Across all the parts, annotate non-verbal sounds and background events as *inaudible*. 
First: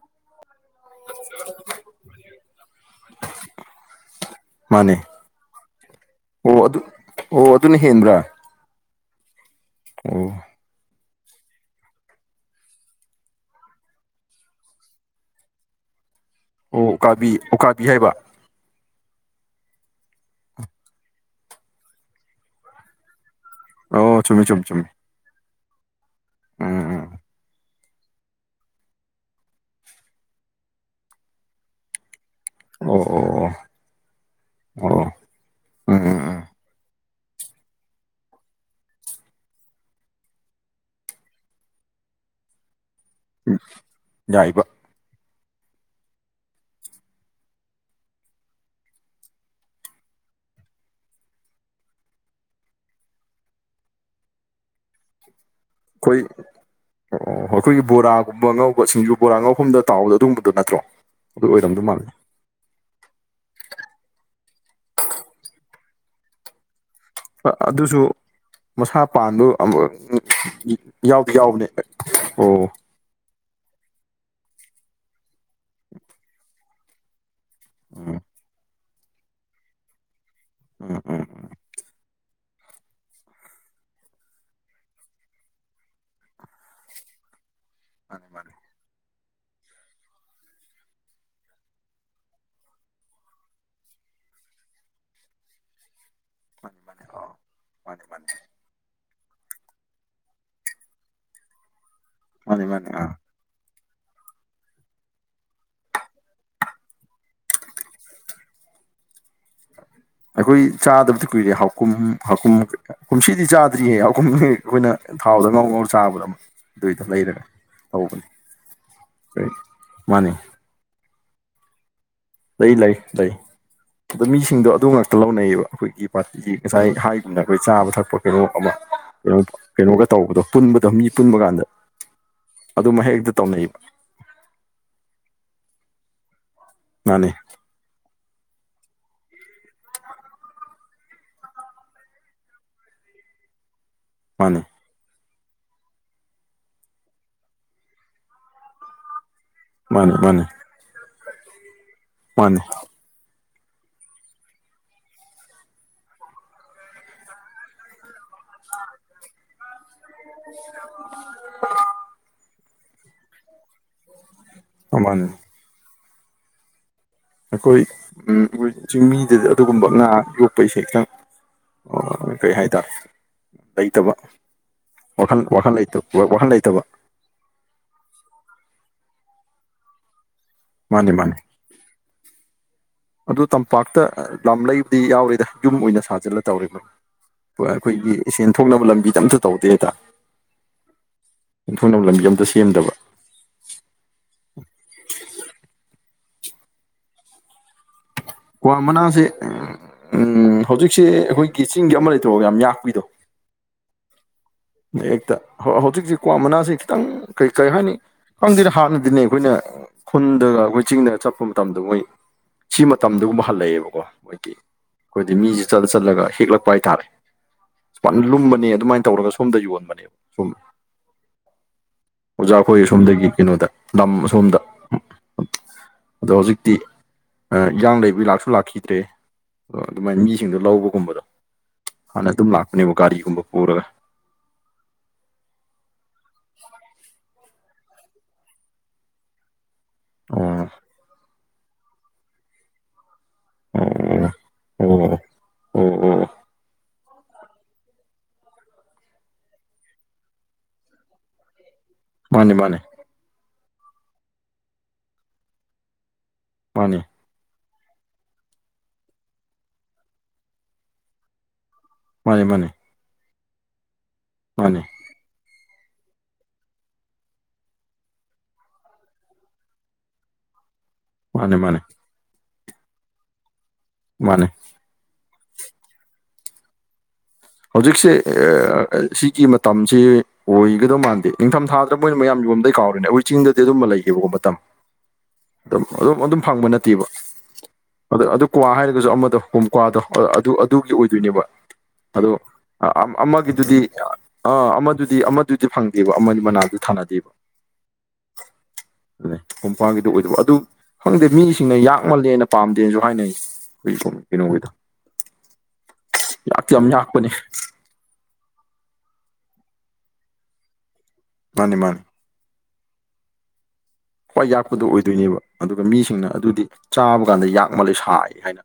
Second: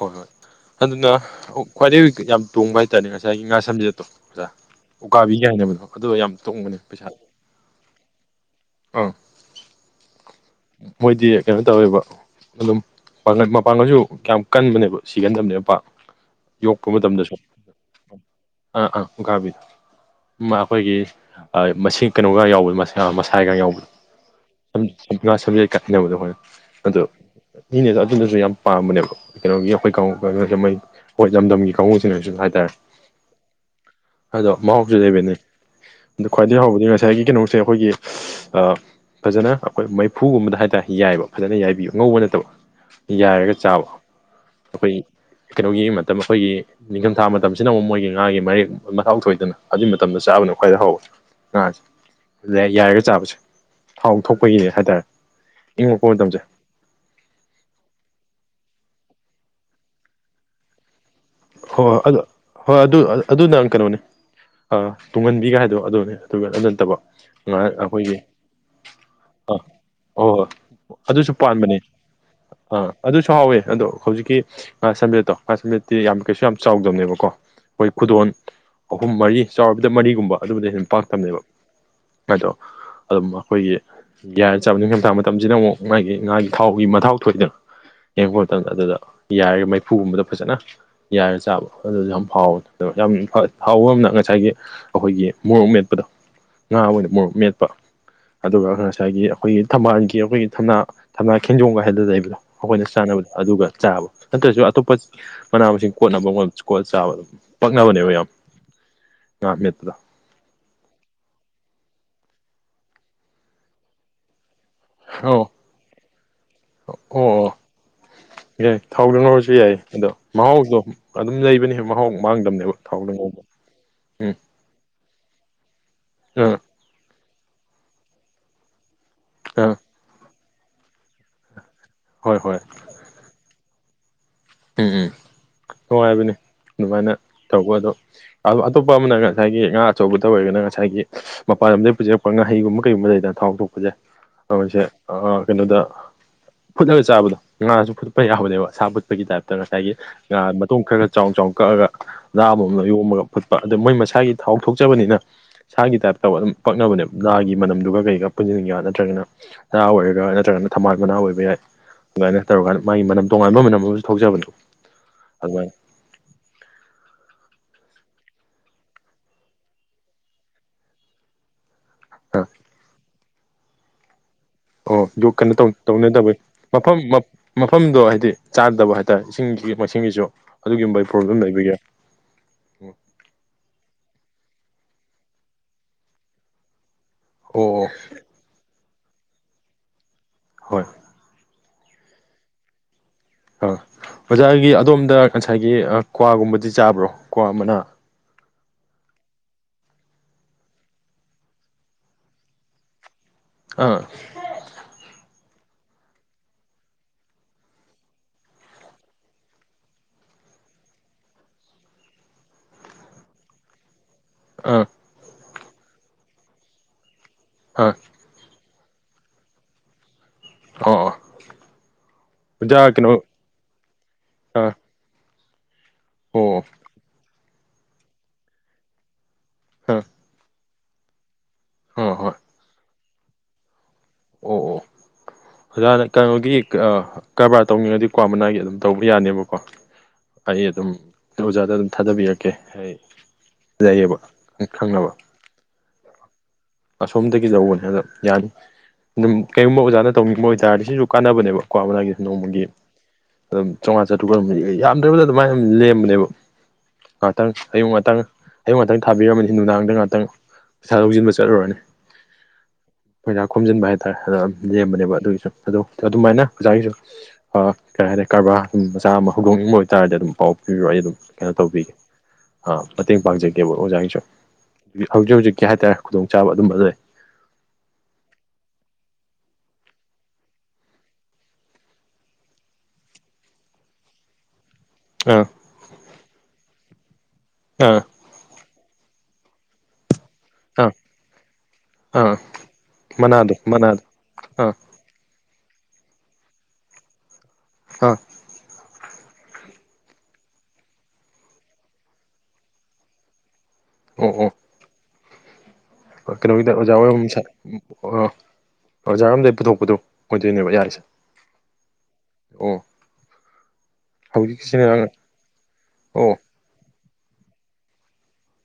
ꯍꯣꯏ ꯍꯣꯏ ꯑꯗꯨꯅ ꯈ꯭ꯋꯥꯏꯗꯒꯤ ꯌꯥꯝ ꯇꯣꯡꯕ ꯍꯥꯏꯇꯥꯔꯦ ꯉꯁꯥꯏꯒꯤ ꯉꯥ ꯁꯝꯖꯦꯠꯇꯣ ꯑꯣꯖꯥ ꯃꯥꯅꯦ ꯎꯀꯥꯕꯤ ꯀꯥ ꯍꯥꯏꯅꯕꯗꯣ ꯑꯗꯨꯗꯣ ꯌꯥꯝ ꯑꯣ ꯑꯗꯨ ꯇꯥꯡꯕꯅꯦ ꯄꯩꯁꯥ ꯑꯣ ꯑꯗꯨꯅ ꯍꯦꯟꯕ꯭ꯔꯥ ꯑꯥ ꯑꯣ ꯃꯣꯏꯗꯤ ꯀꯩꯅꯣ ꯇꯧꯋꯦꯕ ꯑꯗꯨꯝ ꯃꯄꯥꯡꯒꯥꯜꯁꯨ ꯌꯥꯝ ꯀꯟꯕꯅꯦꯕ ꯁꯤꯒꯟꯗꯕꯅꯦꯕ ꯄꯥꯛ ꯌꯣꯛꯄ ꯑꯣ ꯎꯀꯥꯕꯤ ꯃꯇꯝꯗꯁꯨ ꯎꯀꯥꯕꯤ ꯍꯥꯏꯕ ꯑꯥ ꯑꯥ ꯎꯀꯥꯕꯤ ꯑꯩꯈꯣꯏꯒꯤ ꯃꯁꯤ ꯀꯩꯅꯣꯒ ꯌꯥꯎꯕꯗꯣ ꯃꯁꯥꯏꯒ ꯌꯥꯎꯕꯗꯣ ꯑꯣ ꯆꯨꯝꯃꯤ ꯆꯨꯝꯃꯤ ꯆꯨꯝꯃꯤ ꯉꯥ ꯁꯥꯝꯆꯦꯠꯒ ꯍꯥꯢꯅꯕꯗꯣ ꯎꯝ ꯑꯩꯈꯣꯏꯅ ꯑꯗꯣ ꯎꯝ ꯃꯤꯅꯒ ꯁꯨ ꯑꯗꯨꯁꯨ ꯌꯥꯝ ꯄꯥꯝꯕꯅꯦꯕ ꯀꯩꯅꯣꯒꯤ ꯑꯩꯈꯣꯏꯩꯅꯣꯏ *unintelligible* ꯍꯣꯏ ꯂꯝꯗꯝꯒꯤ *unintelligible* ꯀꯥꯡꯕꯨꯁꯤꯡꯅꯁꯨ ꯍꯥꯏꯇꯥꯔꯦ ꯑꯣ ꯑꯣ ꯑꯗꯣ ꯑꯣ ꯃꯍꯥꯎꯁꯨ ꯑꯣ ꯂꯩꯕꯅꯤ ꯎꯝ ꯑꯥ ꯎꯝ ꯈ꯭ꯋꯥꯏꯗꯒꯤ ꯍꯥꯎꯕꯗꯤ ꯉꯁꯥꯏꯒꯤ ꯀꯩꯅꯣꯁꯦ ꯑꯩꯈꯣꯏꯒꯤ ꯐꯖꯅ ꯑꯩꯈꯣꯏ ꯃꯩꯐꯨꯒꯨꯝꯕꯗ ꯍꯥꯏꯇꯥꯔꯦ ꯌꯥꯏꯕ ꯐꯖꯅ ꯌꯥꯏꯕꯤꯕ ꯉꯧꯕ ꯅꯠꯇꯕ꯫ ꯌꯥꯏꯔꯒ ꯎꯝ ꯆꯥꯕ꯫ ꯌꯥꯏꯕ꯫ ꯑꯩꯈꯣꯏ ꯀꯩꯅꯣꯒꯤ ꯃꯇꯝ ꯑꯩꯈꯣꯏꯒꯤ꯫ ꯅꯤꯡꯊꯝꯊꯥ ꯃꯇꯝꯁꯤꯅ ꯑꯃꯨꯛ ꯃꯣꯏꯒꯤ ꯉꯥꯒꯤ ꯃꯔꯦꯛ ꯃꯥꯎ ꯊꯣꯏꯗꯅ ꯑꯗꯨꯖꯤꯛ ꯃꯇꯝꯗ ꯆꯥꯕꯅ ꯈ꯭ꯋꯥꯏꯗ ꯍꯧꯎꯕ꯫ ꯉꯥꯁꯦ ꯑꯗꯨ ꯌꯥꯏꯔꯒ ꯆꯥꯕꯁꯦ ꯊꯥꯎ ꯊꯣꯛꯄꯒꯤꯅꯦ ꯍꯥꯏꯇꯥꯔꯦ꯫ ꯏꯪꯉꯛꯄ ꯈꯣꯏ꯫ ꯃꯇꯝꯁꯦ ꯑꯣ ꯑꯣ ꯑꯩꯈꯣꯏꯒꯤ ꯕꯣꯔꯥꯒꯨꯝꯕ ꯑꯉꯧꯕ ꯁꯤꯡꯖꯨ ꯕꯣꯔꯥ ꯑꯉꯧꯐꯝꯗ ꯇꯥꯎꯕꯗꯣ ꯑꯗꯨꯒꯨꯝꯕꯗꯣ ꯅꯠꯇ꯭ꯔꯣ꯫ ꯑꯗꯨ ꯑꯣꯏꯔꯝꯗꯧ ꯍꯣꯏ ꯍꯣꯏ ꯃꯥꯜꯂꯦ ꯑꯗꯣ ꯍꯣꯏ ꯑꯗꯨ ꯑꯗꯨꯅꯪ ꯀꯩꯅꯣꯅꯦ ꯇꯨꯡꯍꯟꯕꯤꯒ ꯍꯥꯏꯗꯣ ꯑꯗꯨꯅꯦ ꯑꯗꯨꯒ ꯑꯗꯨ ꯅꯠꯇꯕ꯫ ꯑꯗꯨꯁꯨ ꯑꯩꯈꯣꯏꯒꯤ꯫ ꯃꯁꯥ ꯄꯥꯟꯕ ꯑꯥ ꯑꯃꯨꯛ ꯍꯣꯏ ꯍꯣꯏ ꯑꯗꯨꯁꯨ ꯌꯥꯎꯗꯤ ꯌꯥꯎꯕꯅꯦ ꯄꯥꯟꯕꯅꯦ ꯑꯣ ꯑꯥ ꯑꯗꯨꯁꯨ ꯍꯥꯎꯋꯦ ꯑꯗꯣ ꯍꯧꯖꯤꯛꯀꯤ ꯉꯥ ꯁꯝꯕꯦꯠꯇꯣ ꯉꯥ ꯁꯟꯕꯦꯠꯇꯤ ꯌꯥꯝ ꯀꯩꯁꯨ ꯌꯥꯝ ꯆꯥꯎꯗꯕꯅꯦꯕꯀꯣ꯫ ꯑꯩꯈꯣꯏ ꯎꯝ ꯈꯨꯗꯣꯟ ꯑꯍꯨꯝ ꯃꯔꯤ ꯆꯥꯎꯔꯕꯗ ꯃꯔꯤꯒꯨꯝꯕ ꯑꯗꯨꯕꯨꯗ ꯍꯦꯟꯅ ꯎꯝ ꯎꯝ ꯄꯥꯛꯇꯕꯅꯦꯕ꯫ ꯎꯝ ꯑꯗꯣ ꯑꯗꯨꯝ ꯑꯩꯈꯣꯏꯒꯤ꯫ ꯒ꯭ꯌꯥꯟ ꯆꯥꯕ ꯅꯤꯡꯊꯝꯊꯥ ꯃꯇꯝꯁꯤꯗ ꯑꯃꯨꯛ ꯃꯥꯒꯤ ꯉꯥꯒꯤ ꯊꯥꯎꯒꯤ ꯃꯊꯥꯎ ꯊꯣꯛꯏꯗꯅ꯫ ꯃꯥꯅꯦ ꯌꯦꯡꯉꯛꯄ ꯃꯥꯅꯦ ꯃꯇꯝꯗ ꯑꯗꯨꯗ ꯌꯥꯔꯒ ꯃꯩꯐꯨꯒꯨꯝꯕꯗ ꯐꯖꯅ꯫ ꯌꯥꯏꯔ ꯆꯥꯕ ꯑꯗꯨꯁꯨ ꯌꯥꯝ ꯍꯥꯎꯋ ꯑꯗꯣ ꯌꯥꯝ ꯍꯥꯎꯕ ꯑꯃꯅ ꯉꯁꯥꯏꯒꯤ꯫ ꯑꯩꯈꯣꯏꯒꯤ ꯃꯣꯔꯣꯛ ꯃꯦꯠꯄꯗꯣ ꯃꯥꯅꯦ ꯉꯥ ꯃꯥꯅꯦ ꯑꯣꯏꯅ ꯃꯣꯔꯣꯛ ꯑꯥ ꯃꯦꯠꯄ ꯃꯥꯅꯦ ꯃꯥꯅꯦ ꯑꯗꯨꯒ ꯉꯁꯥꯏꯒꯤ ꯑꯩꯈꯣꯏꯒꯤ ꯊꯝꯕꯥꯜꯒꯤ ꯑꯩꯈꯣꯏꯒꯤ ꯊꯝꯅꯥ ꯊꯝꯅꯥ ꯈꯦꯟꯖꯣꯝꯒ ꯍꯥꯏꯗꯅ ꯂꯩꯕꯗꯣ ꯃꯥꯅꯦ ꯑꯩꯈꯣꯏꯅ ꯃꯥꯅꯦ ꯑꯥ ꯆꯥꯅꯕꯗꯣ꯫ ꯑꯗꯨꯒ ꯆꯥꯕ ꯅꯠꯇ꯭ꯔꯁꯨ ꯑꯇꯣꯞꯄ ꯃꯅꯥ ꯃꯁꯤꯡ ꯀꯣꯠꯅꯕ ꯀꯣꯠꯂ ꯆꯥꯕ ꯑꯗꯨꯝ ꯄꯛꯅꯕꯅꯦꯕ ꯌꯥꯝ ꯉꯥ ꯃꯦꯠꯄꯗꯣ ꯑꯩꯈꯣꯏ ꯆꯥꯗꯕꯗꯤ ꯀꯨꯏꯔꯦ ꯍꯥꯎꯀꯨꯝ ꯍꯥꯎꯀꯨꯝ ꯀꯨꯝꯁꯤꯗꯤ ꯆꯥꯗ꯭ꯔꯤꯌꯦ ꯍꯥꯎꯀꯨꯝ ꯑꯩꯈꯣꯏꯅ ꯊꯥꯎꯗ ꯑꯧ ꯉꯥꯎ ꯉꯥꯎ ꯆꯥꯕꯗ ꯑꯃ ꯑꯗꯨꯏꯗ ꯂꯩꯔꯒꯦ ꯌꯥ ꯊꯥꯎꯗ ꯉꯧꯔꯁꯨ ꯌꯥꯏ ꯑꯗꯣ ꯃꯥꯅꯤ ꯃꯍꯥꯎꯗꯣ ꯑꯗꯨꯝ ꯂꯩꯕꯅꯦ ꯃꯍꯥꯎ ꯂꯩ ꯃꯥꯡꯗꯕꯅꯦꯕ ꯂꯩ ꯊꯥꯎꯗ ꯂꯩ ꯉꯧꯕ ꯑꯗꯣ ꯎꯝ ꯃꯤꯁꯤꯡꯗꯣ ꯑꯗꯨ ꯂꯧꯅꯩꯌꯦꯕ ꯑꯩꯈꯣꯏꯒꯤ ꯄꯥꯇꯤꯒꯤ ꯑꯥ ꯉꯁꯥꯏ ꯍꯥꯏꯈꯤꯕꯅ ꯑꯩꯈꯣꯏ ꯆꯥꯕ ꯊꯛꯄ ꯀꯩꯅꯣ ꯑꯃ ꯀꯩꯅꯣ ꯎꯝ꯫ ꯀꯩꯅꯣꯒ ꯇꯧꯕꯗꯣ ꯄꯨꯟꯕꯗꯣ ꯃꯤ ꯄꯨꯟꯕ ꯀꯥꯟꯗ꯫ ꯍꯣꯏ ꯍꯣꯏ꯫ ꯑꯗꯨꯝ ꯍꯦꯛꯇ ꯇꯧꯅꯩꯌꯦꯕ꯫ ꯎꯝ ꯎꯝ ꯅꯨꯡꯉꯥꯏꯕꯅꯤ ꯑꯗꯨꯃꯥꯏꯅ ꯃꯥꯅꯤ ꯇꯧꯕ ꯑꯗꯣ꯫ ꯑ ꯑꯇꯣꯞꯄ ꯑꯃꯅ ꯉꯁꯥꯏꯒꯤ ꯉꯥ ꯑꯆꯧꯕꯗ ꯑꯣꯏꯔꯒꯅ ꯉꯁꯥꯏꯒꯤ꯫ ꯃꯄꯥꯟ ꯂꯝꯝꯗꯒꯤ ꯄꯨꯖꯔꯛꯄ ꯉꯥꯍꯩꯒꯨꯝꯕ ꯀꯩꯒꯨꯝꯕ ꯂꯩꯗꯅ ꯊꯥꯎ ꯊꯣꯛꯣꯛꯄꯁꯦ ꯃꯥꯅꯤ ꯑꯩꯈꯣꯏꯁꯦ ꯀꯩꯅꯣꯗ ꯐꯨꯠꯂꯒ ꯆꯥꯕꯗꯣ ꯉꯥꯁꯨ ꯐꯨꯠꯄ ꯌꯥꯕꯅꯦꯕ ꯁꯥ ꯐꯨꯠꯄꯒꯤ ꯇꯥꯏꯞꯇ꯫ ꯉꯁꯥꯏꯒꯤ ꯃꯥꯅꯤ ꯃꯥꯅꯤ ꯉꯥ ꯃꯇꯣꯡ ꯈꯔ ꯈꯔ ꯆꯥꯎ ꯆꯥꯎꯀꯛꯑꯒ ꯥꯂꯥ ꯃꯥꯅꯤ ꯑꯃꯅ ꯌꯣꯝꯃꯒ ꯐꯨꯠꯄ ꯑꯗꯣ ꯃꯣꯏ ꯃꯁꯥꯒꯤ ꯊꯥꯎ ꯊꯣꯛꯆꯕꯅꯤꯅ꯫ ꯁꯥꯒꯤ ꯇꯥꯏꯞꯇ ꯑꯗꯨꯝ ꯄꯛꯅꯕꯅꯦꯕ ꯥꯒꯤ ꯃꯝꯗꯨꯒ ꯀꯩꯀ ꯄꯨꯟꯁꯤꯟꯒꯦ ꯅꯠꯇ꯭ꯔꯒꯅ ꯅꯥ ꯑꯣꯏꯔꯒ ꯅꯠꯇ꯭ꯔꯒꯅ ꯊꯝꯕꯥꯜ ꯃꯅꯥ ꯑꯣꯏꯕ ꯌꯥꯏ ꯑꯗꯨꯃꯥꯏꯅ ꯇꯧꯔꯀꯥꯟꯗ ꯃꯥꯒꯤ ꯃꯅꯝ ꯇꯣꯉꯥꯟꯕ ꯃꯅꯝ ꯑꯃꯁꯨ ꯊꯣꯛꯖꯕꯅꯤ꯫ ꯑ ꯃꯥꯟ *unintelligible* ꯑꯩꯈꯣꯏ ꯆꯤꯡꯃꯤꯗꯗꯤ ꯑꯗꯨꯒꯨꯝꯕ ꯉꯥ ꯌꯣꯛꯄ ꯏꯁꯩꯁꯦ ꯈꯤꯇꯪ ꯑ ꯀꯩ ꯍꯥꯏꯇꯥꯔꯦ ꯂꯩꯇꯕ꯫ ꯑꯣ ꯑꯗꯨ ꯋꯥꯈꯜ ꯀꯩꯅꯣ ꯋꯥꯈꯜ ꯂꯩꯇꯕ ꯇꯧꯅꯗꯕꯩ ꯋꯥꯈꯜ ꯂꯩꯇꯕ ꯃꯐꯝ ꯃꯐꯝꯗꯣ ꯍꯥꯏꯗꯤ ꯆꯥꯗꯕ ꯍꯥꯏꯇꯥꯔꯦ ꯏꯁꯤꯡꯒꯤꯁꯤ ꯃꯁꯤꯡꯒꯤꯁꯨ ꯑꯗꯨꯒꯨꯝꯕꯒꯤ ꯃꯥꯅꯤ ꯃꯥꯅꯤ ꯄ꯭ꯔꯣꯕ꯭ꯂꯦꯝ ꯂꯩꯕꯒꯤ꯫ ꯑꯗꯨ ꯇꯝꯄꯥꯛꯇ ꯑ ꯂꯝ ꯂꯩꯕꯗꯤ ꯌꯥꯎꯔꯦꯗ ꯌꯨꯝ ꯑꯣꯏꯅ ꯁꯥꯖꯤꯜꯂ ꯇꯧꯔꯤꯕꯩ ꯍꯣꯏ ꯑꯣ ꯑꯩꯈꯣꯏꯒꯤ ꯁꯦꯟ ꯊꯣꯛꯅꯕ ꯂꯝꯕꯤꯗ ꯑꯝꯇ ꯇꯧꯗꯦꯗ ꯍꯣꯏ ꯑꯣꯟꯊꯣꯡꯅꯕ ꯂꯝꯕꯤ ꯑꯝꯇ ꯁꯦꯝꯗꯕ ꯑꯥ ꯑꯣꯖꯥꯒꯤ ꯑꯗꯣꯝꯗ ꯉꯁꯥꯏꯒꯤ ꯑ ꯀ꯭ꯋꯥꯒꯨꯝꯕꯗꯤ ꯆꯥꯕ꯭ꯔꯣ ꯀ꯭ꯋꯥ ꯃꯅꯥ ꯀ꯭ꯋꯥ ꯃꯅꯥꯁꯦ ꯎꯝ ꯎꯝ ꯍꯧꯖꯤꯛꯁꯦ ꯑꯩꯈꯣꯏꯒꯤ ꯆꯤꯡꯒꯤ ꯑꯃ ꯂꯩꯇ꯭ꯔꯣ ꯌꯥꯝ ꯌꯥꯛꯄꯤꯗꯣ ꯑꯥ ꯍꯦꯛꯇ ꯍꯧ ꯍꯧꯖꯤꯛꯁꯤ ꯀ꯭ꯋꯥ ꯃꯅꯥꯁꯤ ꯈꯤꯇꯪ ꯀꯩ ꯀꯔꯤ ꯍꯥꯏꯅꯤ ꯈꯪꯗꯦꯗ ꯍꯥꯟꯅꯗꯤꯅꯦ ꯈꯣꯏꯅ ꯈꯨꯟꯗ ꯈꯣꯏ ꯆꯤꯡꯗ ꯆꯠꯄ ꯃꯇꯝꯗ ꯃꯣꯏ ꯁꯤꯃ ꯇꯝꯗꯒꯨꯝꯕ ꯍꯜꯂꯛꯑꯦꯕꯀꯣ ꯑꯥ ꯈꯣꯏꯗꯤ ꯃꯤꯖꯦ ꯆꯠꯂ ꯆꯠꯂꯒ ꯍꯦꯛꯂꯛꯄ ꯍꯥꯏꯇꯥꯥꯔꯦ ꯑꯥ ꯂꯨꯝꯕꯅꯦ ꯑꯗꯨꯃꯥꯏ ꯇꯧꯔꯒ ꯁꯣꯝꯗ ꯌꯣꯟꯕꯅꯦꯕ ꯑꯣ ꯑꯣ ꯑꯣꯖꯥꯈꯣꯏ ꯑꯣꯖꯥ ꯀꯩꯅꯣ ꯑꯁꯣꯝꯗꯒꯤ ꯀꯩꯅꯣꯗ ꯂꯝ ꯑꯁꯣꯝꯗ ꯑꯥ ꯎꯝ ꯎꯝ ꯑꯗꯣ ꯑꯣ ꯍꯧꯖꯤꯛꯇꯤ ꯌꯥꯥꯡ ꯂꯩꯕꯩ ꯂꯥꯛꯁꯨ ꯂꯥꯛꯈꯤꯗ꯭ꯔꯦ ꯑ ꯑꯥ ꯑꯗꯨꯃꯥꯏꯅ ꯃꯤꯁꯤꯡꯗꯣ ꯂꯧꯕꯒꯨꯝꯕꯗꯣ ꯑꯥ ꯍꯥꯟꯅ ꯍꯣꯏ ꯑꯣ ꯑꯗꯨꯝ ꯂꯥꯛ ꯅꯤꯕꯨ ꯒꯥꯔꯤꯒꯨꯝꯕ ꯄꯨꯔꯒ ꯑꯣ ꯑꯣ ꯑꯣꯖꯥ ꯑꯗ ꯀꯩꯅꯣꯒꯤ ꯀꯑꯥ ꯀꯔꯕꯥꯔ ꯇꯧꯅꯤꯡꯉꯗꯤ ꯀ꯭ꯋꯥ ꯃꯅꯥꯒꯤ ꯑꯗꯨꯝ ꯇꯧꯕ ꯌꯥꯅꯤꯕꯀꯣ ꯍꯥꯏꯗꯤ ꯑꯣ ꯑꯗꯨꯝ ꯗꯨ ꯑꯣꯖꯥꯗ ꯑꯗꯨꯝ ꯊꯥꯗꯕꯤꯔꯛꯀꯦ ꯑꯩ ꯂꯩꯌꯦꯕ ꯑꯣ ꯑꯩ ꯑꯣ ꯈꯪꯅꯕ ꯑꯣ ꯑꯣꯑꯣ ꯑꯁꯣꯝꯗꯒꯤ ꯌꯧꯕꯅꯦ ꯑꯗꯣ ꯌꯥꯅꯤ ꯗꯨꯝ ꯀꯩꯒꯨꯝꯕ ꯑꯣꯖꯥꯅ ꯇꯧꯅꯤꯡꯕ ꯑꯣꯏꯇꯥꯥꯔꯗꯤ ꯁꯤꯁꯨ ꯀꯥꯟꯅꯕꯅꯦꯕ ꯀ꯭ꯋꯥ ꯃꯅꯥꯒꯤ ꯃꯥꯅꯦ ꯅꯣꯡꯃꯒꯤ ꯃꯥꯅꯦ ꯑꯗꯨꯝ ꯆꯪꯉ꯭ꯋꯥ ꯆꯇ꯭ꯔꯨꯛ *unintelligible* ꯌꯥꯝꯗ꯭ꯔꯕꯗ ꯑꯗꯨꯃꯥꯏꯅ ꯑꯗꯨꯝ ꯂꯦꯝꯕꯅꯦꯕ ꯃꯥꯅꯤ ꯉꯥꯇꯪ ꯑꯌꯨꯛ ꯉꯇꯪ ꯑꯌꯨꯛ ꯉꯇꯪ ꯊꯥꯕꯤꯔꯝꯃꯅꯤ ꯅꯨꯡꯗꯥꯡꯗ ꯉꯇꯪ ꯏꯁꯥ ꯂꯧꯖꯤꯟꯕꯆ ꯏꯂꯨꯔꯅꯤ ꯃꯥꯟꯅꯦ ꯃꯥꯟꯅꯦ ꯄꯩꯁꯥ ꯈꯣꯝꯖꯤꯟꯕ ꯍꯥꯏꯇꯥꯔꯦ ꯑꯗ ꯂꯦꯝꯕꯅꯦꯕ ꯑꯗꯨꯒꯤꯁꯨ ꯑꯗꯨ ꯑꯗꯨꯃꯥꯏꯅ ꯑꯣꯖꯥꯒꯤꯁꯨ ꯑꯥ ꯀꯩ ꯍꯥꯏꯗꯤ ꯀꯔꯕꯥꯔ ꯎꯝ ꯃꯆꯥ ꯑꯃ ꯍꯧꯗꯣꯛꯅꯤꯡꯕ ꯑꯣꯏꯇꯥꯔꯗꯤ ꯑꯗꯨꯝ ꯄꯥꯎ ꯄꯤꯕꯤꯔꯛꯑꯣ ꯑꯩ ꯑꯗꯨꯝ ꯀꯩꯅꯣ ꯃꯥꯅꯦ ꯃꯥꯅꯦ ꯇꯧꯕꯤꯒꯦ ꯑꯥ ꯃꯇꯦꯡ ꯄꯥꯡꯖꯒꯦꯕ ꯑꯣꯖꯥꯒꯤ ꯃꯥꯟꯅꯦ ꯌꯨ ꯍꯧꯖꯤꯛ ꯍꯧꯖꯤꯛꯀꯤ ꯍꯥꯏꯇꯥꯔꯦ ꯈꯨꯗꯣꯡꯆꯥꯕ ꯑꯗꯨꯝꯕ ꯂꯩ ꯍꯧꯖꯤꯛꯁꯦ ꯑꯦꯑꯥ ꯑꯦ ꯁꯤꯒꯤ ꯃꯇꯝꯁꯤ ꯑꯣꯏꯒꯗꯣ ꯃꯥꯟꯗꯦ ꯅꯤꯡꯊꯝ ꯊꯥꯗꯅ ꯃꯣꯏꯅ ꯃꯌꯥꯝ ꯌꯣꯟꯕꯗꯩ ꯀꯥꯎꯔꯤꯅꯦ ꯑꯩꯍꯣꯏ ꯆꯤꯡꯗꯗꯤ ꯑꯗꯨꯝꯕ ꯂꯩꯇꯦꯕꯀꯣ ꯃꯇꯝ ꯑꯥ ꯑꯗꯨꯝ ꯑꯗꯨꯝ ꯑꯗꯨꯝ ꯐꯪꯕ ꯅꯠꯇꯦꯕ ꯑꯥ ꯑꯗꯣ ꯑꯗꯨ ꯀ꯭ꯋꯥ ꯍꯥꯏꯔꯒꯁꯨ ꯑꯃꯗꯣ ꯀꯣꯡꯀ꯭ꯋꯥꯗꯣ ꯑꯥ ꯑꯗꯨ ꯑꯥ ꯑꯗꯨꯒꯤ ꯑꯣꯏꯗꯣꯏꯅꯦꯕ ꯑꯗꯣ ꯑꯥ ꯑꯑꯥ ꯃꯅꯥꯗꯣ ꯑꯃꯒꯤꯗꯨꯗꯤ ꯃꯅꯥꯗꯣ ꯑꯥ ꯑꯃ ꯗꯨꯗꯤ ꯑꯃꯗꯨꯗꯤ ꯐꯪꯗꯦꯕ ꯑꯃ ꯃꯅꯥꯗꯨ ꯊꯥꯅꯗꯦꯕ ꯑꯥ ꯀꯣꯡ ꯋꯥꯒꯤꯗꯣ ꯑꯣꯏꯗꯣꯏꯕ ꯑꯗꯨ ꯈꯪꯗꯦ ꯃꯤꯁꯤꯡꯅ ꯌꯥꯛꯃꯜꯂꯦꯅ ꯄꯥꯝꯗꯦꯅꯁꯨ ꯍꯥꯏꯅꯩ ꯑꯩꯈꯣꯏꯒꯤ ꯑꯣ ꯀꯩꯅꯣꯒꯤꯗꯣ꯫ ꯀꯩꯅꯣꯒꯤꯗ ꯌꯥꯛꯇꯤ ꯌꯥꯝ ꯑꯣꯖꯥ ꯍꯣꯏꯔꯣꯝ ꯌꯥꯛꯄꯅꯦ ꯑꯣꯖꯥꯔꯣꯝꯗꯩ ꯄꯨꯊꯣꯛꯄꯗꯣ ꯑꯣꯏꯗꯣꯏꯅꯦꯕ ꯌꯥꯔꯤꯁꯦ꯫ ꯃꯥꯅꯦ ꯃꯥꯅꯦ꯫ ꯑꯣ꯫ ꯈ꯭ꯋꯥꯏ ꯍꯧꯖꯤꯛꯀꯤꯁꯤꯅ ꯌꯥꯛꯄꯗꯨ ꯑꯣꯏꯗꯣꯏꯅꯦꯕ ꯑꯗꯨꯒ ꯃꯤꯁꯤꯡꯅ ꯑꯣ ꯑꯗꯨꯗꯤ ꯆꯥꯕ ꯀꯥꯟꯗ ꯌꯥꯛ ꯃꯥꯜꯂꯦ ꯁꯥꯏ ꯍꯥꯏꯅ꯫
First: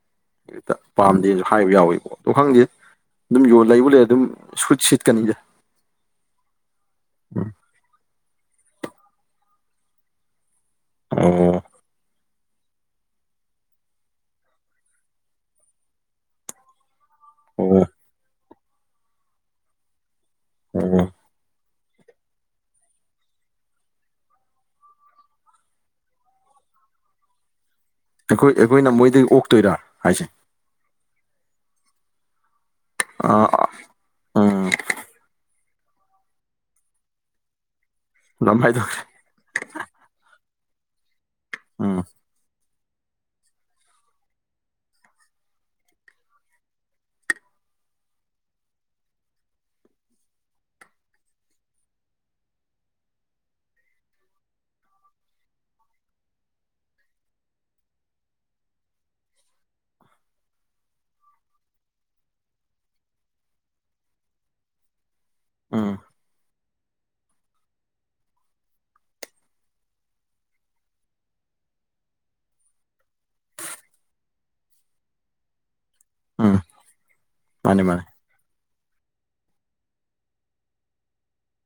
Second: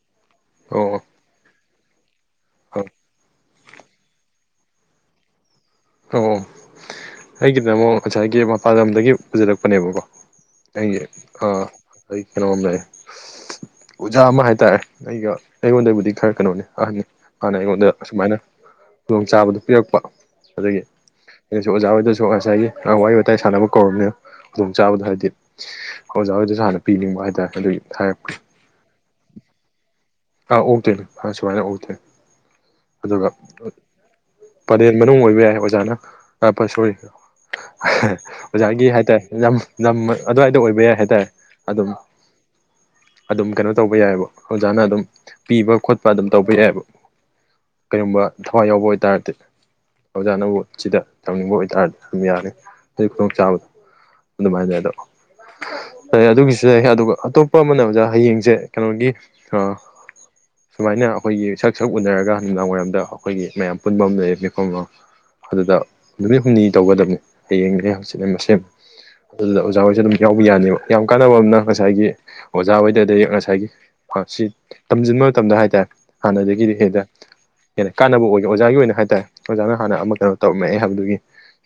ꯍꯦꯛꯇ ꯑꯣ ꯄꯥꯝꯗꯦꯁꯨ ꯍꯥꯏꯕ ꯌꯥꯎꯋꯦꯕꯣ ꯑꯗꯣ ꯈꯪꯗꯦ ꯑꯣ ꯑꯗꯨꯝ ꯌꯣ ꯂꯩꯕꯨ ꯂꯩꯔ ꯑꯗꯨꯝ ꯁꯨꯠ ꯁꯤꯠꯀꯅꯤꯗ꯫ ꯑꯣ ꯑꯩꯒꯤꯗ ꯑꯃꯨꯛ ꯉꯁꯥꯏꯒꯤ ꯃꯄꯥꯟ ꯂꯝꯗꯒꯤ ꯄꯨꯁꯜꯔꯛꯄꯅꯦꯕꯀꯣ꯫ ꯑꯩ ꯑ ꯑꯣ ꯑꯩ ꯀꯩꯅꯣꯝꯗ ꯑꯣꯖꯥ ꯑꯃ ꯍꯥꯏꯇꯥꯔꯦ ꯑꯩꯒ ꯑꯩꯉꯣꯟꯗꯕꯨꯗꯤ ꯈꯔ ꯀꯩꯅꯣꯅꯤ ꯑꯍꯟꯅꯤ꯫ ꯃꯥꯅ ꯑꯣ ꯑꯩꯉꯣꯟꯗ ꯑꯁꯨꯃꯥꯏꯅ ꯈꯨꯗꯣꯡꯆꯥꯥꯕꯗꯨ ꯄꯤꯔꯛꯄ ꯑꯗꯒꯤ ꯑꯣ ꯑꯩꯅꯁꯨ ꯑꯣꯖꯥ ꯍꯣꯏꯗꯁꯨ ꯉꯁꯥꯏꯒꯤ ꯋꯥꯔꯤ ꯋꯥꯇꯥꯏ ꯁꯥꯟꯅꯕ ꯀꯧꯔꯕꯅꯤꯅ ꯈꯨꯗꯣꯡꯆꯥꯥꯕꯗꯣ ꯍꯥꯏꯗꯤ ꯑꯣꯖꯥ ꯍꯣꯏꯗꯁꯨ ꯍꯥꯟꯅ ꯄꯤꯅꯤꯡꯕ ꯍꯥꯏꯇꯥꯔꯦ ꯑꯗꯨꯒꯤ ꯍꯥꯏꯔꯛꯄ꯫ ꯑꯩꯈꯣꯏ ꯑꯩꯈꯣꯏꯅ ꯃꯣꯏꯗꯒꯤ ꯑꯣꯛꯇꯣꯏꯔꯥ ꯍꯥꯏꯁꯦ꯫ ꯑꯥ ꯎꯛꯇꯣꯏꯅꯦ ꯁꯨꯃꯥꯏꯅ ꯑꯣꯛꯇꯣꯏꯅꯦ ꯑꯗꯨꯒ ꯑꯥ ꯎꯝ ꯄꯂꯦꯟ ꯃꯅꯨꯡ ꯑꯣꯏꯕ ꯌꯥꯏ ꯑꯣꯖꯥꯅ ꯁꯣꯔꯤ ꯂꯝ ꯑꯣꯖꯥꯒꯤ ꯍꯥꯏꯗꯣꯛ ꯍꯥꯏꯇꯥꯔꯦ ꯌꯥꯝ ꯂꯝ ꯑꯗꯨꯋꯥꯏꯗ ꯑꯣꯏꯕ ꯌꯥꯏ ꯍꯥꯏꯇꯥꯔꯦ ꯑꯗꯨꯝ꯫ ꯎꯝ ꯑꯗꯨꯝ ꯀꯩꯅꯣ ꯇꯧꯕ ꯌꯥꯏꯌꯦꯕ ꯑꯣꯖꯥꯅ ꯑꯗꯨꯝ꯫ ꯄꯤꯕ ꯈꯣꯠꯄ ꯑꯗꯨꯝ ꯇꯧꯕ ꯌꯥꯏꯕ ꯀꯔꯤꯒꯨꯝꯕ ꯊꯋꯥꯏ ꯌꯥꯎꯕ ꯑꯣꯏꯇꯥꯔꯗꯤ꯫ ꯑꯣꯖꯥꯅꯕꯨ ꯁꯤꯗ ꯇꯧꯅꯤꯡꯕ ꯑꯣꯏꯇꯥꯔꯗꯤ ꯑꯗꯨꯝ ꯌꯥꯅꯤ ꯑꯗꯨꯒꯤ ꯈꯨꯗꯣꯡꯆꯥꯥꯕꯗꯣ꯫ ꯑꯗꯨꯃꯥꯏꯅ ꯍꯥꯏꯗꯣ꯫ ꯑꯗꯨꯒꯤꯁꯨ ꯂꯩ ꯑꯗꯨꯒ ꯑꯇꯣꯞꯄ ꯑꯃꯅ ꯑꯣꯖꯥ ꯍꯌꯦꯡꯁꯦ ꯀꯩꯅꯣꯒꯤ ꯑ꯫ ꯁꯨꯃꯥꯏꯅ ꯑꯩꯈꯣꯏꯒꯤ ꯁꯛ ꯁꯛ ꯎꯅꯔꯒ ꯅꯨꯃꯤꯗꯥꯡ ꯋꯥꯏꯔꯝꯗ ꯑꯩꯈꯣꯏꯒꯤ ꯃꯌꯥꯝ ꯄꯨꯟꯕ ꯑꯃ ꯂꯩꯌꯦ ꯃꯤꯐꯝ ꯑꯃ ꯑꯗꯨꯗ ꯎꯝ ꯅꯨꯃꯤꯠ ꯍꯨꯝꯅꯤ ꯇꯧꯒꯗꯕꯅꯤ ꯍꯌꯦꯡꯅꯦ ꯍꯪꯆꯤꯠ ꯃꯁꯦꯝ ꯑꯗꯨꯗ ꯑꯣꯖꯥ ꯍꯣꯏꯁꯦ ꯑꯗꯨꯝ ꯌꯥꯎꯕ ꯌꯥꯅꯦꯕ ꯌꯥꯝ ꯀꯥꯟꯅꯕ ꯑꯃꯅ ꯉꯁꯥꯏꯒꯤ ꯑꯣꯖꯥꯍꯣꯏꯗꯗꯤ ꯉꯁꯥꯏꯒꯤ ꯐꯁꯤꯠ ꯇꯝꯁꯤꯟꯕ ꯃꯇꯝꯗ ꯍꯥꯏꯇꯥꯔꯦ ꯎꯝ ꯍꯥꯟꯅꯗꯒꯤꯗꯤ ꯍꯦꯟꯅ ꯃꯥꯅꯤ ꯍꯦꯟꯅ ꯃꯥꯅꯤ ꯀꯥꯟꯅꯕ ꯑꯣꯏꯒꯅꯤ ꯑꯣꯖꯥꯒꯤ ꯑꯣꯏꯅ ꯍꯥꯏꯇꯥꯔꯦ꯫ ꯑꯣꯖꯥꯅ ꯍꯦꯟꯅ ꯑꯃ ꯀꯩꯅꯣ ꯇꯧꯔꯝꯃꯦ ꯍꯥꯏꯕꯗꯨꯒꯤ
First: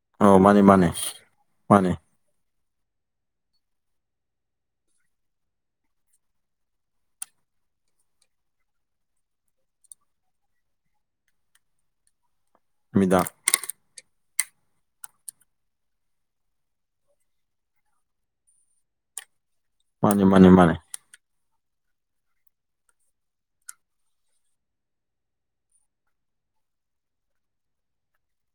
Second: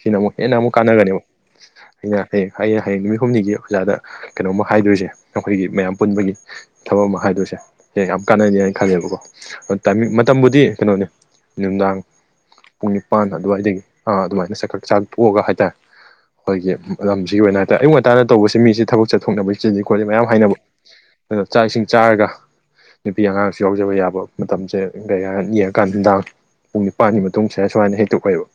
ꯁꯤꯅ ꯑꯃꯨꯛ ꯑꯧ ꯍꯦꯟꯅ ꯃꯥꯅꯤ ꯑꯃꯨꯛ ꯃꯥꯅꯤ ꯀꯥꯟꯅꯒꯅꯦꯕ ꯃꯥꯅꯤ ꯑꯩꯅ꯫ ꯍꯌꯦꯡ ꯑꯩꯅ ꯍꯌꯦꯡ ꯅꯨꯃꯤꯠ ꯍꯨꯝꯅꯤꯒꯤ ꯑꯣꯖꯥꯗ ꯀꯩꯅꯣꯝꯃ ꯍꯥꯏꯗꯣꯏꯁꯦ ꯑꯩꯈꯣꯏꯒꯤ ꯃꯌꯥꯝ ꯄꯨꯟꯕꯒꯤ ꯊꯕꯛ ꯑꯃ ꯍꯥꯏꯗꯣꯏꯁꯦ꯫ ꯌꯦ ꯌꯥꯝ ꯀꯥꯟꯅꯅꯤ ꯍꯥꯏꯅ ꯈꯜꯂꯦꯕꯀꯣ ꯑ ꯇꯥꯏꯃꯤꯡ ꯃꯇꯝꯕꯨꯗꯤ ꯀꯩꯅꯣꯅꯦ ꯅꯨꯡꯗꯥꯡ ꯄꯨꯡ ꯅꯤꯄꯥꯟ ꯅꯨꯃꯤꯗꯥꯡ ꯑꯗꯨꯋꯥꯏꯗꯒꯤ ꯑꯥ ꯑꯗꯨꯃꯥꯏꯅ ꯆꯥꯛꯀ ꯆꯥꯛ ꯇꯣꯛꯑꯒ ꯍꯥꯏꯇꯥꯔꯦ꯫ ꯑꯩꯈꯣꯏꯒꯤ ꯂꯝꯁꯤꯒꯤ ꯑꯣꯏꯅ ꯍꯥꯏꯇꯥꯔꯦ ꯑꯌꯨꯛ ꯉꯟꯇꯥꯗ ꯇꯧꯕꯁꯤ ꯃꯤꯁꯦ ꯊꯕꯛ ꯆꯠꯊꯣꯛꯅꯕꯩ ꯆꯤꯟꯂꯤ ꯈꯣꯠꯂꯤ ꯃꯥꯅꯤ ꯃꯌꯥꯝ ꯃꯥꯅꯤ ꯍꯥꯏꯅꯕ ꯃꯥꯅꯤ ꯑꯗꯨꯗ ꯆꯥꯛ ꯏꯁꯤꯡ ꯆꯥꯔꯒ꯫ ꯅꯨꯄꯤ ꯑꯉꯥꯡꯁꯨ ꯌꯥꯎꯖꯕ ꯌꯥꯕ ꯃꯇꯝꯁꯦ ꯀꯩ ꯍꯥꯏ ꯌꯦꯡꯉꯀꯥꯟ ꯅꯨꯡꯗꯥꯡ꯫ ꯄꯨꯡ ꯅꯤꯄꯥꯟꯒꯤ ꯃꯇꯨꯡ ꯁꯗ ꯁꯨꯃꯥꯏꯅ ꯍꯦꯛꯇ ꯑꯣꯏꯕ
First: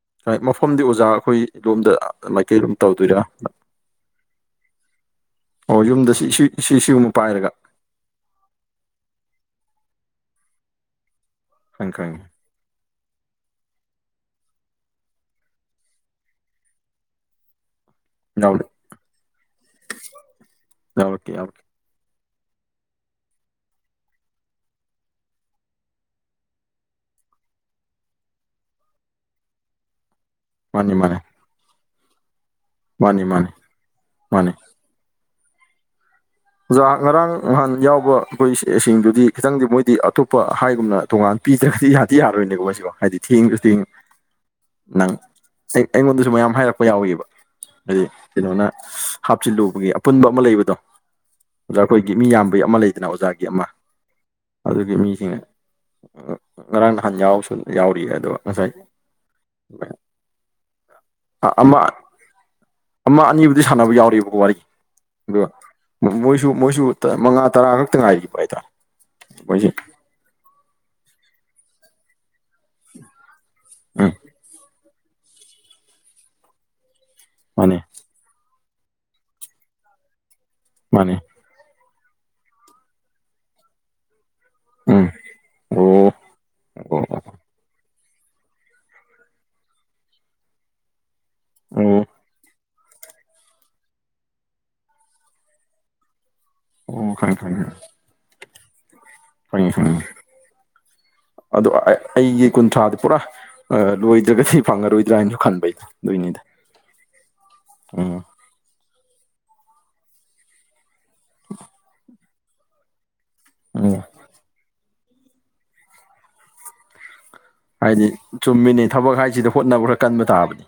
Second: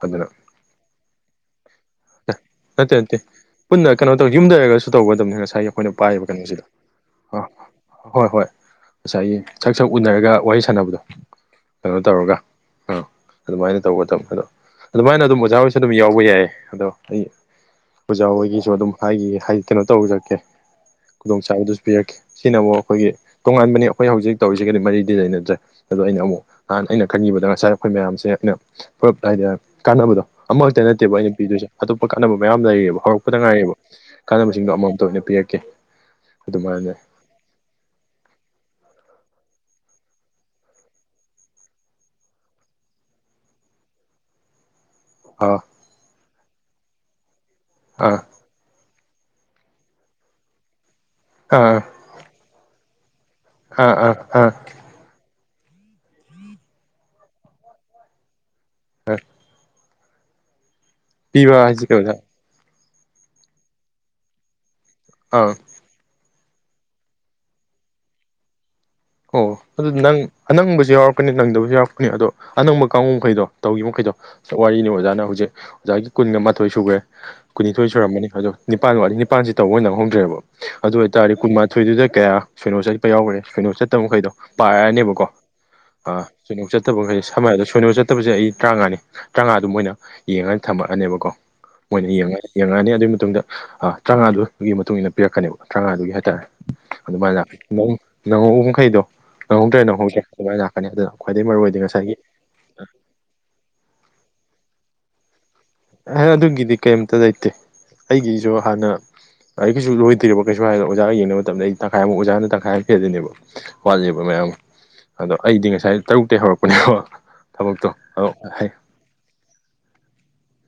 ꯑꯗꯨꯅ ꯍꯣꯏ ꯃꯐꯝꯗꯤ ꯑꯣꯖꯥ ꯑꯩꯈꯣꯏ ꯂꯣꯝꯗ ꯃꯥꯏꯀꯩ ꯂꯣꯝ ꯅꯠꯇꯦ ꯅꯠꯇꯦ ꯇꯧꯗꯣꯏꯔꯥ ꯄꯨꯟꯅ ꯀꯩꯅꯣ ꯇꯧ ꯌꯨꯝꯗ ꯂꯩꯔꯒꯁꯨ ꯇꯧꯒꯗꯕꯅꯤ ꯉꯁꯥꯏꯒꯤ ꯑꯣ ꯑꯩꯈꯣꯏꯅ ꯌꯨꯝꯗ ꯄꯥꯏꯔꯤꯕ ꯁꯤ ꯁꯤ ꯁꯤ ꯁꯤꯒꯨꯝꯕ ꯀꯩꯅꯣꯁꯤꯗ ꯑ ꯄꯥꯏꯔꯒ ꯍꯣꯏ ꯍꯣꯏ ꯉꯁꯥꯏꯒꯤ ꯁꯛ ꯁꯛ ꯎꯅꯔꯒ ꯋꯥꯔꯤ ꯁꯥꯟꯅꯕꯗꯣ ꯈꯪꯉꯦ ꯀꯩꯅꯣ ꯈꯪꯉꯦ ꯇꯧꯔꯒ ꯑꯥ ꯑꯗꯨꯃꯥꯏꯅ ꯇꯧꯕꯒꯗꯕ ꯑꯗꯣ ꯑꯗꯨꯃꯥꯏꯅ ꯑꯗꯨꯝ ꯑꯣꯖꯥ ꯍꯣꯏꯁꯦ ꯑꯗꯨꯝ ꯌꯥꯎꯕ ꯌꯥꯏ ꯑꯗꯣ ꯑꯩ ꯑꯣꯖꯥ ꯌꯥꯎꯔꯤ ꯍꯣꯏꯒꯤꯁꯨ ꯑꯗꯨꯝ ꯍꯥꯏꯈꯤ ꯀꯩꯅꯣ ꯇꯧꯖꯔꯛꯀꯦ ꯌꯥꯎꯔꯛꯀꯦ ꯌꯥꯎꯔꯛꯀꯦ ꯈꯨꯗꯣꯡꯆꯥꯥꯕꯗꯨꯁꯨ ꯄꯤꯔꯛꯀꯦ ꯁꯤꯅ ꯑꯃꯨꯛ ꯑꯩꯈꯣꯏꯒꯤ ꯇꯣꯉꯥꯟꯕꯅꯤ ꯑꯩꯈꯣꯏ ꯍꯧꯖꯤꯛ ꯇꯧꯔꯤꯁꯤ ꯒꯗꯤ ꯃꯔꯤꯗꯤ ꯂꯩꯅꯗ꯭ꯔꯦ ꯑꯗꯣ ꯑꯩꯅ ꯑꯃꯨꯛ ꯅꯍꯥꯟ ꯑꯩꯅ ꯈꯪꯉꯕꯗ ꯉꯁꯥꯏ ꯑꯩꯈꯣꯏ ꯃꯌꯥꯝꯁꯦ ꯑꯩꯅ ꯄꯨꯂꯞ ꯍꯥꯏꯗꯤ ꯀꯥꯟꯅꯕꯗꯣ ꯑꯃꯈꯛꯇ ꯃꯥꯅꯤ ꯅꯠꯇꯦꯕ ꯃꯥꯅꯤ ꯑꯩꯅ ꯄꯤꯗꯣꯏꯁꯦ꯫ ꯑꯇꯣꯞꯄ ꯀꯥꯟꯅꯕ ꯃꯌꯥꯝ ꯂꯩꯌꯦꯕ ꯃꯥꯅꯤ ꯍꯧꯔꯛꯄꯗ ꯃꯥꯅꯤ ꯉꯥꯏꯌꯦꯕ ꯃꯥꯅꯤ ꯀꯥꯟꯅꯕꯁꯤꯡꯗꯣ ꯑꯃꯃꯝꯇ ꯑꯣꯏꯅ ꯄꯤꯔꯛꯀꯦ꯫ ꯑꯣꯖꯥ ꯑꯗꯨꯃꯥꯏꯅ ꯉꯔꯥꯡ ꯅꯍꯥꯟ ꯌꯥꯎꯕ ꯑꯩꯈꯣꯏ ꯏꯁꯤꯡꯗꯨꯗꯤ ꯈꯤꯇꯪꯗꯤ ꯃꯣꯏꯗꯤ ꯑꯇꯣꯞꯄ ꯍꯥꯏꯒꯨꯝꯅ ꯇꯣꯡꯉꯥꯟ ꯄꯤꯗ꯭ꯔꯒꯗꯤ ꯌꯥꯗꯤ ꯌꯥꯔꯣꯏꯅꯦꯀꯣ ꯁꯤꯕꯣ ꯍꯥꯏꯗꯤ ꯊꯦꯡꯉꯁꯨ ꯊꯦꯡꯉ ꯅꯪ ꯑꯥ ꯑꯩꯉꯣꯟꯗꯁꯨ ꯃꯌꯥꯝ ꯍꯥꯏꯔꯛꯄ ꯌꯥꯎꯏꯕ ꯍꯥꯏꯗꯤ꯫ ꯑꯥ ꯀꯩꯅꯣꯅ ꯍꯥꯞꯆꯤꯜꯂꯨꯕꯒꯤ ꯑꯄꯨꯟꯕ ꯑꯃ ꯂꯩꯕꯗꯣ꯫ ꯑꯥ ꯑꯣꯖꯥ ꯑꯩꯈꯣꯏꯒꯤ ꯃꯤ ꯌꯥꯝꯕꯩ ꯑꯃ ꯂꯩꯗꯅ ꯑꯣꯖꯥꯒꯤ ꯑꯃ ꯑꯥ ꯑꯥ ꯑꯥ ꯑꯗꯨꯒꯤ ꯃꯤꯁꯤꯡꯅ ꯉꯔꯥꯡ ꯅꯍꯥꯟ ꯌꯥꯎꯁꯨ ꯌꯥꯎꯔꯤꯌꯦ ꯑꯗꯣ ꯉꯁꯥꯏ *unintelligible* ꯑ ꯄꯤꯕ ꯑꯃꯥ ꯍꯥꯏꯁꯤ ꯀꯩꯅꯣꯗ ꯑꯃ ꯑꯅꯤꯕꯨꯗꯤ ꯁꯥꯟꯅꯕ ꯌꯥꯎꯔꯤꯕ ꯋꯥꯔꯤ ꯑꯗꯨꯒ ꯑꯥ꯫ ꯃꯣꯏꯁꯨ ꯃꯣꯏꯁꯨ ꯃꯉꯥ ꯇꯔꯥ ꯈꯛꯇ ꯉꯥꯏꯔꯤ ꯍꯥꯏꯗꯔꯥ ꯑꯣ ꯑꯗꯨ ꯅꯪ ꯑꯅꯪꯕꯁꯨ ꯌꯥꯎꯔꯛꯀꯅꯤ ꯅꯪꯗꯕꯁꯨ ꯌꯥꯎꯔꯛꯀꯅꯤ ꯑꯗꯣ ꯑꯅꯧꯕ ꯀꯥꯡꯒꯨ ꯃꯈꯩꯗꯣ ꯇꯧꯈꯤꯕ ꯃꯈꯩꯗꯣ ꯎꯝ ꯋꯥꯔꯤꯅꯤ ꯑꯣꯖꯥꯅ ꯍꯧꯖꯤꯛ ꯑꯣꯖꯥꯒꯤ ꯀꯨꯟꯒ ꯃꯥꯊꯣꯏ ꯁꯨꯈ꯭ꯔꯦ ꯃꯥꯅꯦ ꯀꯨꯟꯅꯤꯊꯣꯏ ꯁꯨꯔꯝꯃꯅꯤ ꯑꯗꯣ ꯅꯤꯄꯥꯟ ꯋꯥ ꯅꯤꯥꯟꯁꯁꯤ ꯇꯧꯕ ꯅꯪ ꯍꯧꯗ꯭ꯔꯦꯕ ꯑꯗꯨ ꯃꯥꯅꯦ ꯑꯣꯏꯕꯇꯥꯔꯗꯤ ꯀꯨꯟꯃꯊ ꯊꯣꯏꯗꯨꯗ ꯀꯌꯥ ꯁꯣꯏꯅꯣ ꯆꯠꯄ ꯌꯥꯎꯈ꯭ꯔꯦ ꯁꯣꯏꯅꯣ ꯆꯠꯇꯕ ꯃꯈꯩꯗꯣ ꯎꯝ ꯄꯥꯏꯔꯛꯅꯦꯕꯀꯣ ꯑꯣ ꯑꯥ ꯁꯣꯏꯅꯣꯛ ꯑꯣ ꯆꯠꯇꯕꯈꯩ ꯁꯝꯅ ꯑꯗꯣ ꯁꯣꯏꯅꯣꯛ ꯆꯠꯇꯕꯁꯦ ꯑꯩ ꯇꯔꯥꯃꯉꯥꯅꯤ ꯇꯔꯥꯃꯉꯥꯗꯨ ꯃꯣꯏꯅ ꯌꯦꯡꯉꯒ ꯊꯝꯃꯛꯑꯅꯦꯕꯀꯣ ꯑꯣ ꯃꯣꯏꯅ ꯌꯦꯡꯉꯒ ꯌꯦꯡꯉꯛꯑꯅꯤ ꯑꯗꯨꯒꯤ ꯃꯇꯨꯡꯗ ꯇꯔꯥꯃꯉꯥꯗꯨꯒꯤ ꯃꯇꯨꯡ ꯏꯟꯅ ꯄꯤꯔꯛꯀꯅꯦꯕ ꯇꯔꯥꯉꯥꯗꯨꯒꯤ ꯍꯥꯏꯇꯥꯔꯦ ꯑꯣ ꯈꯪꯉꯦ ꯑꯗꯨꯃꯥꯏꯅ ꯂꯩ ꯈꯪꯉꯦ ꯅꯪꯍꯧꯕ ꯃꯈꯩꯗꯣ꯫ ꯈꯪꯉꯦ ꯅꯪꯍꯧꯗ꯭ꯔꯦ ꯈꯪꯉꯦ ꯅꯪꯍꯧꯗ꯭ꯔꯦ ꯑꯗꯨꯃꯥꯏꯅ ꯂꯥꯛꯀꯅꯤ ꯑꯗꯨꯅ ꯈ꯭ꯋꯥꯏꯗꯒꯤ ꯃꯔꯨꯑꯣ ꯑꯣꯏꯗꯤ ꯉꯁꯥꯏꯒꯤ ꯌꯦ ꯀꯨꯟꯊ꯭ꯔꯥꯗꯤ ꯄꯨꯔꯥ ꯑ ꯂꯣꯏꯗ꯭ꯔꯒꯗꯤ ꯐꯪꯉꯔꯣꯏꯗ꯭ꯔꯥꯅꯁꯨ ꯈꯟꯕ ꯑꯩꯅ ꯑꯦꯍ ꯑꯗꯨꯒꯤꯗꯤ ꯀꯩꯝꯇ ꯂꯩꯇꯦ ꯎꯝ ꯑꯩꯒꯤꯁꯨ ꯍꯥꯟꯅ ꯑꯩꯒꯤꯁꯨ ꯂꯣꯏ ꯊꯤꯔꯣ ꯀꯩꯁꯨ ꯍꯥꯏꯔꯗꯣ ꯑꯣꯖꯥꯒ ꯌꯦꯡꯅꯕ ꯃꯇꯝꯗ ꯑꯩ ꯇꯪꯈꯥꯏ ꯑꯃꯨꯛ ꯑꯣꯖꯥꯅ ꯇꯪꯈꯥꯏ ꯑꯃ ꯐꯦꯗꯅꯦꯕ ꯎꯝ ꯋꯥꯠꯂꯦꯕ ꯃꯌꯥꯝ ꯑꯗꯣ ꯑꯩꯗꯤ ꯉꯁꯥꯏ ꯇꯔꯨꯛ ꯇꯩ ꯍꯧꯔꯛꯄꯅꯦꯕ ꯊꯕꯛꯇꯣ ꯍꯥꯏꯗꯤ ꯑꯗꯣ ꯆꯨꯝꯃꯤꯅꯤ ꯊꯕꯛ ꯍꯥꯏꯁꯤꯗ ꯍꯣꯠꯅꯕ ꯈꯔ ꯀꯟꯕ ꯇꯥꯕꯅꯤ꯫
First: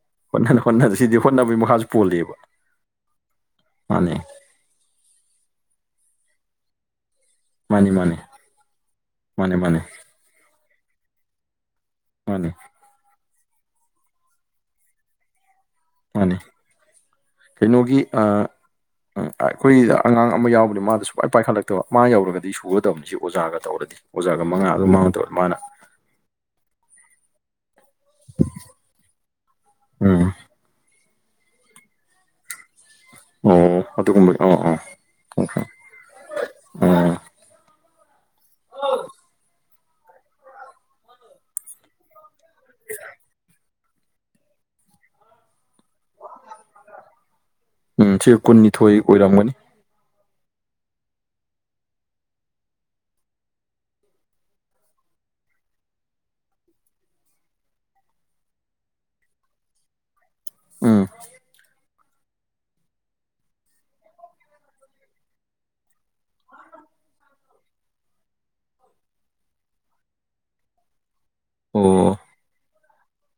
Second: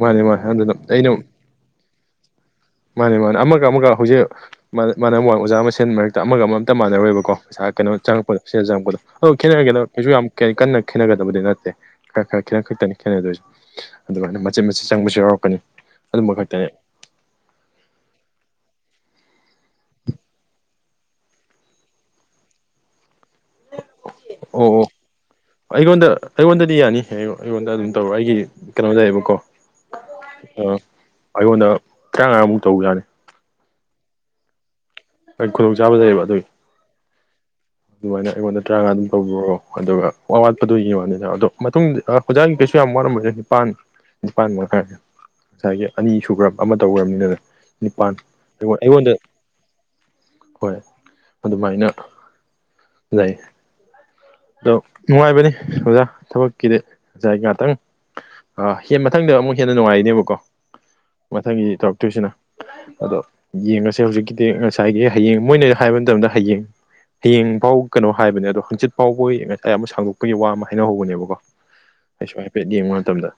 ꯃꯥꯅꯦ ꯃꯥꯅꯦ ꯍꯣꯠꯅ ꯑꯗꯨꯅ ꯍꯣꯠꯅ ꯑꯩꯅ ꯁꯤꯗꯤ ꯍꯣꯠꯅꯕꯒꯤ ꯃꯈꯥꯁꯨ ꯄꯣꯜꯂꯤꯕ꯫ ꯃꯥꯅꯦ ꯃꯥꯅꯦ ꯑꯃꯒ ꯑꯃꯒ ꯃꯥꯅꯦ ꯍꯧꯖꯤꯛ ꯃꯅ ꯑꯣꯖꯥ ꯃꯁꯦꯟ ꯃꯔꯛꯇ ꯑꯃꯒ ꯑꯃ ꯑꯝꯇ ꯃꯥꯟꯅꯔꯣꯏꯕꯀꯣ꯫ ꯄꯩꯁꯥ ꯃꯥꯅꯤ ꯀꯩꯅꯣ ꯃꯥꯅꯤ ꯆꯪꯉꯛꯄꯗꯣ ꯁꯤꯗ ꯆꯪꯉꯛꯄꯗꯣ ꯑꯗꯣ ꯃꯥꯅꯤ ꯈꯦꯠꯅꯔꯒꯦꯗ ꯃꯥꯅꯤ ꯀꯩꯁꯨ ꯌꯥꯝ ꯀ ꯀꯟꯅ ꯈꯦꯠꯅꯒꯗꯕꯗꯤ ꯅꯠꯇꯦ꯫ ꯈꯔ ꯈꯔ ꯃꯥꯅꯤ ꯈꯦꯠꯅ ꯈꯛꯇꯅꯤ ꯈꯦꯠꯅꯗꯣꯏꯁꯦ ꯑꯗꯨꯃꯥꯏꯅ ꯃꯆꯦꯠ ꯃꯆꯦꯠ ꯆꯪꯕꯁꯨ ꯌꯥꯎꯔꯛꯀꯅꯤ ꯃꯥꯅꯤ ꯑꯗꯨꯝꯕ ꯈꯛꯇꯅꯤ꯫ ꯀꯩꯅꯣꯒꯤ ꯑ ꯫ ꯎꯝ ꯑꯩꯈꯣꯏꯗ ꯑꯉꯥꯡ ꯑꯃ ꯌꯥꯎꯕꯅꯤ ꯃꯥꯗꯣ ꯁꯨꯄꯥꯏ ꯄꯥꯏꯈꯠꯂꯛꯇꯕ ꯃꯥ ꯌꯧꯔꯒꯗꯤ ꯁꯨꯒꯗꯕꯅꯤ ꯁꯤ ꯑꯣꯖꯥꯒ ꯇꯧꯔꯗꯤ꯫ ꯑꯣꯖꯥꯒ ꯃꯉꯥ ꯑꯣ ꯑꯣ ꯑꯗꯨꯝ ꯃꯥꯡꯉꯣꯟꯗ ꯇꯧꯔꯗꯤ ꯃꯥꯅ ꯑꯩꯉꯣꯟꯗ ꯑꯩꯉꯣꯟꯗꯗꯤ ꯌꯥꯅꯤ ꯑꯩꯉꯣꯟꯗ ꯑꯗꯨꯝ ꯇꯧꯔꯣ ꯑꯩꯒꯤ ꯀꯩꯅꯣ ꯂꯩꯌꯦꯕꯀꯣ ꯎꯝ ꯑꯥ ꯑꯩꯉꯣꯟꯗ ꯇꯔꯥꯃꯉꯥꯃꯨꯛ ꯇꯧꯕꯌꯥꯅꯤ꯫ ꯑꯣ ꯑꯗꯨꯒꯨꯝꯕ ꯑꯣ ꯑ ꯍꯣꯏ ꯈꯨꯗꯣꯡꯆꯥꯥꯕ ꯂꯩꯌꯦꯕ ꯑꯗꯨꯒꯤ ꯑꯗꯨꯃꯥꯏꯅ ꯑꯩꯉꯣꯟꯗ ꯇꯔꯥꯃꯉꯥ ꯑꯗꯨꯝ ꯇꯧꯕꯤꯔꯣ ꯑꯗꯨꯒ ꯑꯋꯥꯠꯄꯗꯨꯣꯒꯤ ꯋꯥꯅꯤꯅ ꯑꯗꯣ ꯃꯇꯨꯡꯗ ꯑꯣꯖꯥꯒꯤ ꯀꯩꯁꯨ ꯌꯥꯝ ꯋꯥꯔꯝꯃꯔꯦ ꯅꯤꯄꯥꯟ ꯅꯤꯄꯥꯟ ꯃꯉꯛꯈꯔꯅꯦ ꯉꯁꯥꯏꯒꯤ ꯑꯅꯤ ꯁꯨꯈ꯭ꯔꯕ ꯑꯃ ꯇꯧꯈ꯭ꯔꯕꯅꯤꯅꯅ ꯅꯤꯄꯥꯟ ꯎꯝ ꯁꯤ ꯑꯩꯉꯣꯟ ꯀꯨꯟꯅꯤꯊꯣꯏ ꯑꯩꯉꯣꯟꯗ ꯑꯣꯏꯔꯝꯒꯅꯤ ꯍꯣꯏ ꯑꯗꯨꯃꯥꯏꯅ ꯌꯥꯏ ꯑꯗꯣ ꯅꯨꯡꯉꯥꯏꯕꯅꯤ ꯑꯣꯖꯥ ꯊꯕꯛꯀꯤꯗꯤ ꯉꯥꯢ ꯉꯥꯢꯍꯥꯛꯇꯪ ꯑꯥ ꯃꯊꯪꯗ ꯑꯃꯨꯛ ꯍꯦꯟꯅ ꯅꯨꯡꯉꯥꯏꯔꯤꯅꯦꯕꯀꯣ ꯎꯝ ꯃꯊꯪꯒꯤ ꯇꯧꯔꯛꯇꯣꯏꯁꯤꯅ ꯑꯗꯣ ꯌꯦꯡꯉꯁꯦ ꯍꯧꯖꯤꯛꯀꯤꯗꯤ ꯉꯁꯥꯏꯒꯤ ꯍꯌꯦꯡ ꯃꯣꯏꯅ ꯍꯥꯏꯕ ꯃꯇꯝꯗ ꯍꯌꯦꯡ ꯍꯌꯦꯡ ꯐꯥꯎ ꯀꯩꯅꯣ ꯍꯥꯏꯕꯅꯦ ꯑꯗꯣ ꯍꯪꯆꯤꯠ ꯐꯥꯎꯕ ꯉꯁꯥꯏ ꯑꯃꯨꯛ ꯁꯥꯡꯗꯣꯛꯄꯒꯤ ꯋꯥ ꯑꯃ ꯍꯥꯏꯅꯍꯧꯕꯅꯦꯕꯀꯣ ꯑꯣ ꯑꯩꯩꯁꯨ ꯍꯥꯏꯐꯦꯠ ꯌꯦꯡꯕ ꯃꯇꯝꯗ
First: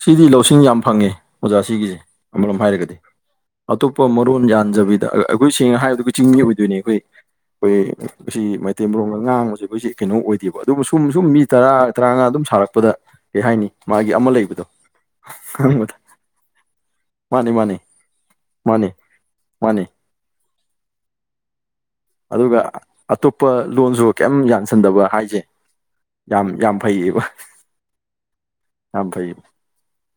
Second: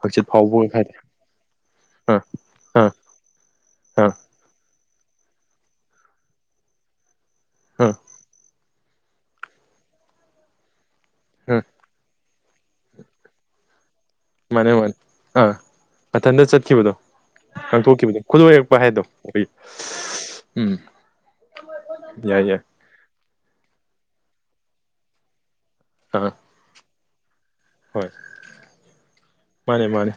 ꯍꯪꯆꯤꯠ ꯁꯤꯗꯤ ꯂꯧꯁꯤꯡ ꯐꯥꯎꯕ ꯌꯥꯝ ꯍꯥꯏꯗꯤ ꯐꯪꯉꯦ ꯑꯣꯖꯥ ꯁꯤꯒꯤꯁꯦ ꯑꯥ ꯑꯃꯔꯣꯝꯗ ꯑꯥ ꯍꯥꯏꯔꯒꯗꯤ ꯑꯇꯣꯞꯄ ꯑꯥ ꯃꯔꯣꯟ ꯌꯥꯟꯗꯕꯤꯗ ꯑꯩꯈꯣꯏ ꯁꯦꯡꯅ ꯍꯥꯏꯕꯗ ꯑꯩ ꯆꯤꯡꯃꯤ ꯑꯣꯏꯗꯣꯏꯅꯤ ꯑꯩꯈꯣꯏ ꯑꯥ ꯑꯩꯈꯣꯏ ꯃꯁꯤ ꯇꯦꯝꯕꯔꯣꯝꯗ ꯉꯥꯡꯕꯁꯤ ꯑꯩꯈꯣꯏ ꯀꯩꯅꯣ ꯑꯣꯏꯗꯦꯕ ꯑꯗꯨꯕꯨ ꯁꯨꯝ ꯁꯨꯝ ꯃꯤ ꯑꯥ ꯇꯔꯥ ꯇꯔꯥꯃꯉꯥ ꯑꯗꯨꯝ ꯁꯥꯔꯛꯄꯗ ꯀꯩ ꯍꯥꯏꯅꯤ ꯃꯥꯒꯤ ꯑꯃ ꯂꯩꯕꯗꯣ ꯃꯥꯅꯦ ꯃꯥꯅꯦ ꯑꯥ ꯈꯪꯕꯗ ꯃꯊꯟꯇ ꯆꯠꯈꯤꯕꯗꯣ ꯃꯥꯅꯤ ꯃꯥꯅꯤ ꯉꯥꯡꯊꯣꯛꯈꯤꯕꯗꯣ ꯈꯨꯠꯂꯣꯢꯔꯛꯄ ꯃꯥꯅꯤ ꯍꯥꯏꯗꯣ ꯑꯩꯈꯣꯏꯒꯤ ꯃꯥꯅꯤ ꯎꯝ ꯌꯥꯏ ꯑꯗꯨꯒ ꯌꯥꯏ ꯑꯇꯣꯞꯄ ꯂꯣꯟꯁꯨ ꯀꯩꯝ ꯌꯥꯟꯁꯟꯗꯕ ꯍꯥꯏꯁꯦ ꯑꯥ ꯌꯥꯝ ꯌꯥꯝ ꯐꯩꯌꯦꯕ ꯍꯣꯏ ꯌꯥꯝ ꯐꯩꯌꯦꯕ ꯃꯥꯅꯦ ꯃꯥꯅꯦ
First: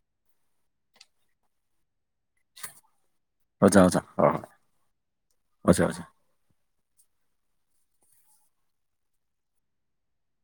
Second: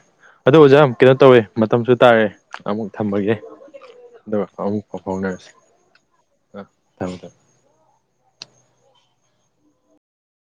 ꯑꯗꯨ ꯑꯣꯖꯥ ꯀꯩꯅꯣ ꯇꯧꯋꯦ ꯃꯇꯝꯁꯨ ꯇꯥꯔꯦ ꯑꯃꯨꯛ ꯊꯝꯃꯒꯦ ꯑꯣꯖꯥ ꯑꯣꯖꯥ *inaudible* ꯍꯣꯏ ꯍꯣꯏ ꯑꯗꯨꯒ ꯑꯃꯨꯛ ꯄꯥꯎ ꯐꯥꯎꯅꯔꯁꯤ ꯑꯣꯖꯥ ꯑꯣꯖꯥ ꯑꯝ ꯊꯝꯃꯦ ꯊꯝꯃꯦ